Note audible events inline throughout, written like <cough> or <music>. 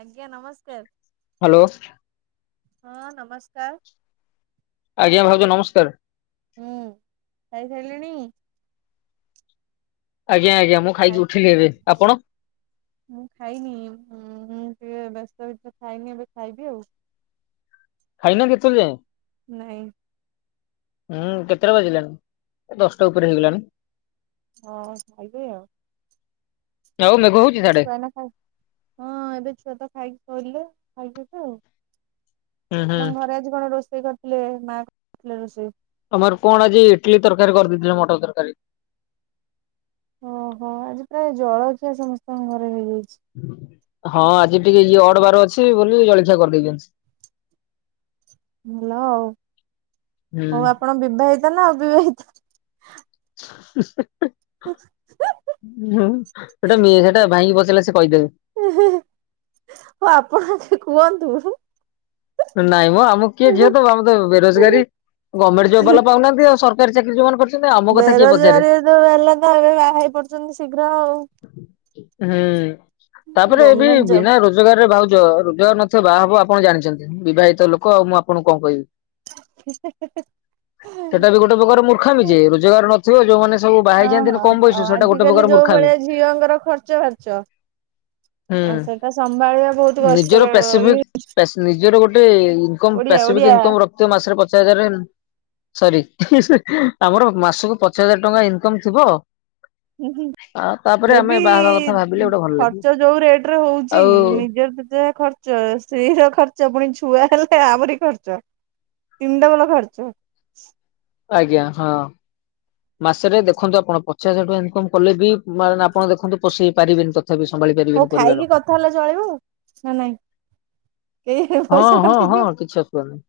ଆଜ୍ଞା ନମସ୍କାର। ହାଲୋ। ହଁ ନମସ୍କାର। ଆଜ୍ଞା ଭାଉଜ ନମସ୍କାର। ହୁଁ ଖାଇ ସାଇଲେଣି? ଆଜ୍ଞା ଆଜ୍ଞା ମୁଁ ଖାଇକି ଖାଇ ଉଠିଲି ଏବେ, ଆପଣ? ମୁଁ ଖାଇନି ଉଁ ହୁଁ ଟିକେ ବ୍ୟସ୍ତ ଭିତରେ ଖାଇନି ଏବେ ଖାଇବି ଆଉ। ଖାଇନ କି ଏତୋଳ ଯାଏଁ? ନାଇଁ। ଉଁ କେତେଟା ବାଜିଲାଣି? ଏ ଦଶଟା ଉପରେ ହେଇଗଲାନି। ହଁ ଖାଇବି ଆଉ। ଆଉ ମେ ମୋ ଛୁଆ ଏନା ଖାଇ ହଁ ଏବେ ଛୁଆ ତ ଖାଇକି ଗଲେ ଖାଇବି ଏବେ ଆଉ। ହୁଁ ହୁଁ ଆପଣଙ୍କ ଘରେ ଆଜି କଣ ରୋଷେଇ କରିଥିଲେ ମା ଥିଲେ ରୋଷେଇ? ଆମର କଣ ଆଜି ଇଟିଲି ତରକାରୀ କରିଦେଇଥିଲେ ମଟର ତରକାରୀ। ଓହୋ ଆଜି ପ୍ରାୟ ଜଳଖିଆ ସମସ୍ତଙ୍କ ଘରେ ହେଇଯାଇଛି। ହଁ ଆଜି ଟିକେ ଇଏ ଅଡ ବାର ଅଛି ବୋଲି ଜଳଖିଆ କରିଦେଇଛନ୍ତି। <inaudible> ଭଲ ଆଉ ହୁଁ। ହଉ ଆପଣ ବିବାହିତ ନା ଅବିବାହିତ? <inaudible> <unintelligible> ଉ ହୁଁ ସେଟା ଇଏ ସେଟା ଭାଇଙ୍କି ପଚାରିଲେ ସେ କହିଦେବେ। ହଉ ଆପଣ ଆଗେ କୁହନ୍ତୁ। ନାଇଁ ମ ଆମକୁ କିଏ ଝିଅ ଦବ ଆମେ ତ ବେରୋଜଗାରୀ ଗର୍ବମେଣ୍ଟ ଜବ ବାଲା ପାଉନାହାନ୍ତି ଆଉ ସର କାରୀ ଚାକିରୀ ଯୋଉମାନେ କରି ବେରୋଜଗାରୀ ତ ୱାଲା ତ ଏବେ ବାହା ହେଇ ପଡୁଛନ୍ତି ଶୀଘ୍ର ଆଉ ହୁଁ ତାପରେ ଏବେ ଗମେଣ୍ଟ ଜବ ବିନା ରୋଜ ଜଗାରରେ ଭଉଜ ରୋଜଗାର ନଥିବ ବାହା ହବ ଆପଣ ଜାଣିଛନ୍ତି ବିବାହିତ ଲୋକ ଆଉ ମୁଁ ଆପଣଙ୍କୁ କଣ କହିବି। ହେ ହେ ହେ ହେ। ସେଟା ବି ଗୋଟେ ପ୍ରକାର ମୁର୍ଖାମି ଯେ ରୋଜଗାର ନଥିବ ଯୋଉମାନେ ସବୁ ବାହା ହେଇଯାନ୍ତିି ନି ହଁ କମ ହଁ ବୟସ ସେଇଟା ଗୋଟେ ଆଜିକାଲି ପ୍ରକାର ଯୋଉ ଭଳିଆ ମୁର୍ଖାମି। ଝିଅଙ୍କର ଖର୍ଚ୍ଚ ବାର୍ଚ ହୁଁ ଆଁ ସେଟା ସମ୍ଭାଳିବା ବହୁତ କଷ୍ଟ ନିଜର ର ପ୍ୟାସିଫିକ ଏ ପ୍ୟାସ୍ ନିଜର ଗୋଟେ ଇନକମ ଓଡିଆ ପାସିଫିକ ଇନକମ ରଖିଥିବେ ମାସରେ ପଚାଶ ହଜାର ସରି ଆମର ମାସକୁ ପଚାଶ ହଜାର ଟଙ୍କା ଇନକମ ଥିବ ହୁଁ ହୁଁ। ହଁ ତା ପ ହେଲେ ବି ଉଁ ଖର୍ଚ୍ଚ ଯୋଉ ରେଟ ରେ ହଉଛି ଆଉ ନିଜର ତ ଯା ଖର୍ଚ୍ଚ ର୍ସ୍ତ୍ରୀ ର ଖର୍ଚ୍ଚ ପୁଣି ଛୁଆ ହେଲେ ଆହୁରି ଖର୍ଚ୍ଚ ତିନ୍ ଡବଲ ଖର୍ଚ୍ଚ। ଆଜ୍ଞା ହଁ। ମାସରେ ଦେଖନ୍ତୁ ଆପଣ ପଚାଶ ହଜାର ଟଙ୍କା ଇନକମ୍ କଲେ ବି ମାନେ ଆପଣ ଦେଖନ୍ତୁ ପୋଷେଇ ପାରିବେନି ତ ତଥାପି ସମ୍ଭାଳିପାରି ହଉ ଖାଇକି କଥା ହେଲେ ଚଳିବ ନା ନାଇଁ କେଜାଣେ ହଁ ପଇସା ହଁ ହଁ କଟିଯିବ। କିଛି ଅସୁବିଧା ନାହିଁ।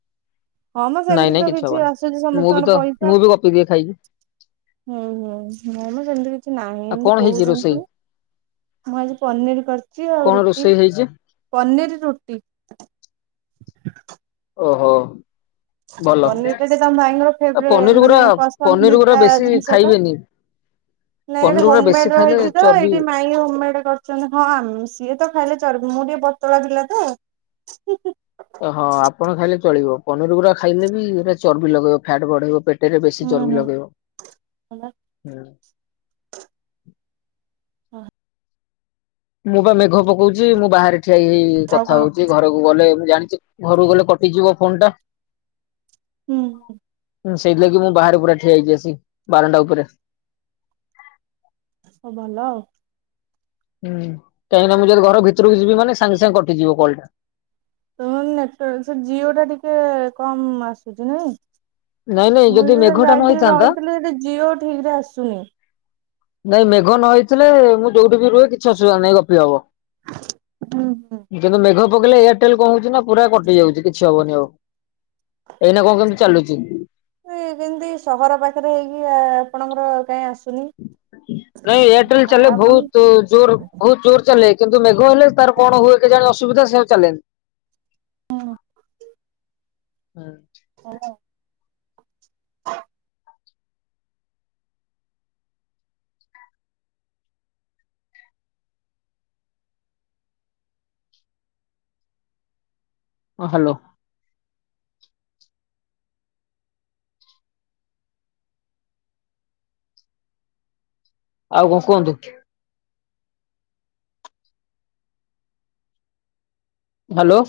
ହଁ ମ ନାଇଁ ସେମିତି ନାଇଁ ତ କିଛି ହବନି। ଆସୁଛି ମୁଁ ବି ତ ସମସ୍ତଙ୍କର ପଇସା। ମୁଁ ବି ଗପିଦିଏ ଖାଇକି ହୁଁ ହୁଁ ନାଇଁ ମ ସେମିତି କିଛି ନାହିଁ ଆଉ ଏମିତି କଣ ହେଇଛି କହୁଛନ୍ତି ରୋଷେଇ ସିନା ମୁଁ ଆଜି ପନିର କରିଛି ଆଉ କଣ ରୁଟି ରୋଷେଇ ହେଇଛି? ପନିର ରୁଟି ଓହୋ। ଭଲ ପନିର ଟା ଯେ ତମ ଭାଇଙ୍କର ଫେବରେ ପନିର ଗୁରା ମାନେ ପନିର ଗୁରା ପସନ୍ଦିତା ବେଶୀ ଜିନିଷ ଟା। ଖାଇବେନି ନାଇଁ ଏଟା ପନିର ଗୁରା ବେଶୀ ହୋମେଡ ଖାଇଲେ ରହିଛି ତ ଚର୍ବି ଏଇଠି ମାଇଁ ହୋମମେଡ କରି ହଁ ଉଁ ସିଏ ତ ଖାଇଲେ ଚର୍ବି ମୁଁ ଟିକେ ପତଳା ପିଲା ତ। ହଁ ଆପଣ ଖାଇଲେ ଚଳିବ ପନିର ଗୁରା ଖାଇଲେ ବି ସେଇଟା ଚର୍ବି ଲଗେଇବ ଫ୍ୟାଟ୍ ବଢେଇବ ପେଟ ଟିରେ ବେଶୀ ହୁଁ ଚର୍ବି ହୁଁ ଲଗେଇବ ହୁଁ। ଓହୋ। ମୁଁ ବା ମେଘ ପକଉଛି, ମୁଁ ବାହାରେ ଠିଆ ହେଇ ହେଇ ଆଉ କଥା କଣ ହଉଛି ଘରକୁ ଗଲେ ମୁଁ ଜାଣିଛି, ଘରକୁ ଗଲେ କଟିଯିବ ଫୋନ ଟା। ହୁଁ ହୁଁ। ହୁ ସେଇଥିଲାଗି, ମୁଁ ବାହାରେ ପୁରା ଠିଆ ହେଇଛି ଆସି ବାରଣ୍ଡା ଉପରେ। ସ ଭଲ। ହୁଁ କାହିଁକି ନା, ମୁଁ ଯଦି ଘର ଭିତରକୁ ଯିବି ମାନେ ସାଙ୍ଗେ ସାଙ୍ଗେ କଟିଯିବ କଲ୍ ଟା। ତମ ର ନେଟୱର୍କ ସେ, ଜିଓ ଟା ଟିକେ କମ ଆସୁଛି ନାଇଁ। ନାଇଁ ନାଇଁ ମୁଁ ଯଦି ଯେବେ ମେଘଟା ନ ଯାଇଥିଲି ହେଇଥାନ୍ତା ରହିଥିଲି ସେଟି ଜି ଓ ଠିକ ରେ ଆସୁନି। ନାଇଁ ମେଘ ନ ହେଇଥିଲେ, ମୁଁ ଯୋଉଠି ବି ରୁହେ କିଛି ଅସୁବିଧା ନାହିଁ ଗପି ହବ। ହୁଁ ହୁଁ କିନ୍ତୁ ମେଘ ପକେଇଲେ, ଏୟାରଟେଲ କଣ ହଉଛି ନା ପୁରା କଟି ଯାଉଛି କିଛି ହବନି ଆଉ, ଏଇନା କଣ କେମିତି ଚାଲୁଚି। ସେ କେମିତି ସହର ପାଖରେ ହେଇକି ଆ ଆପଣଙ୍କର କାଇ ଆସ ନାଇଁ ଏୟାରଟେଲ ଚାଲେ ଆପଣ ବହୁତ ଜୋର ବହୁତ ଜୋର ଚାଲେ। କିନ୍ତୁ ମେଘ ହେଲେ ତାର କଣ ହୁଏ କେଜାଣି ଅସୁବିଧା ସେ ଆଉ ଚାଲେନି। ହଁ। ହୁଁ। ହଁ। ହଁ। ହଁ ହ୍ୟାଲୋ। ଆଉ କଣ କୁହନ୍ତୁ। ହ୍ୟାଲୋ।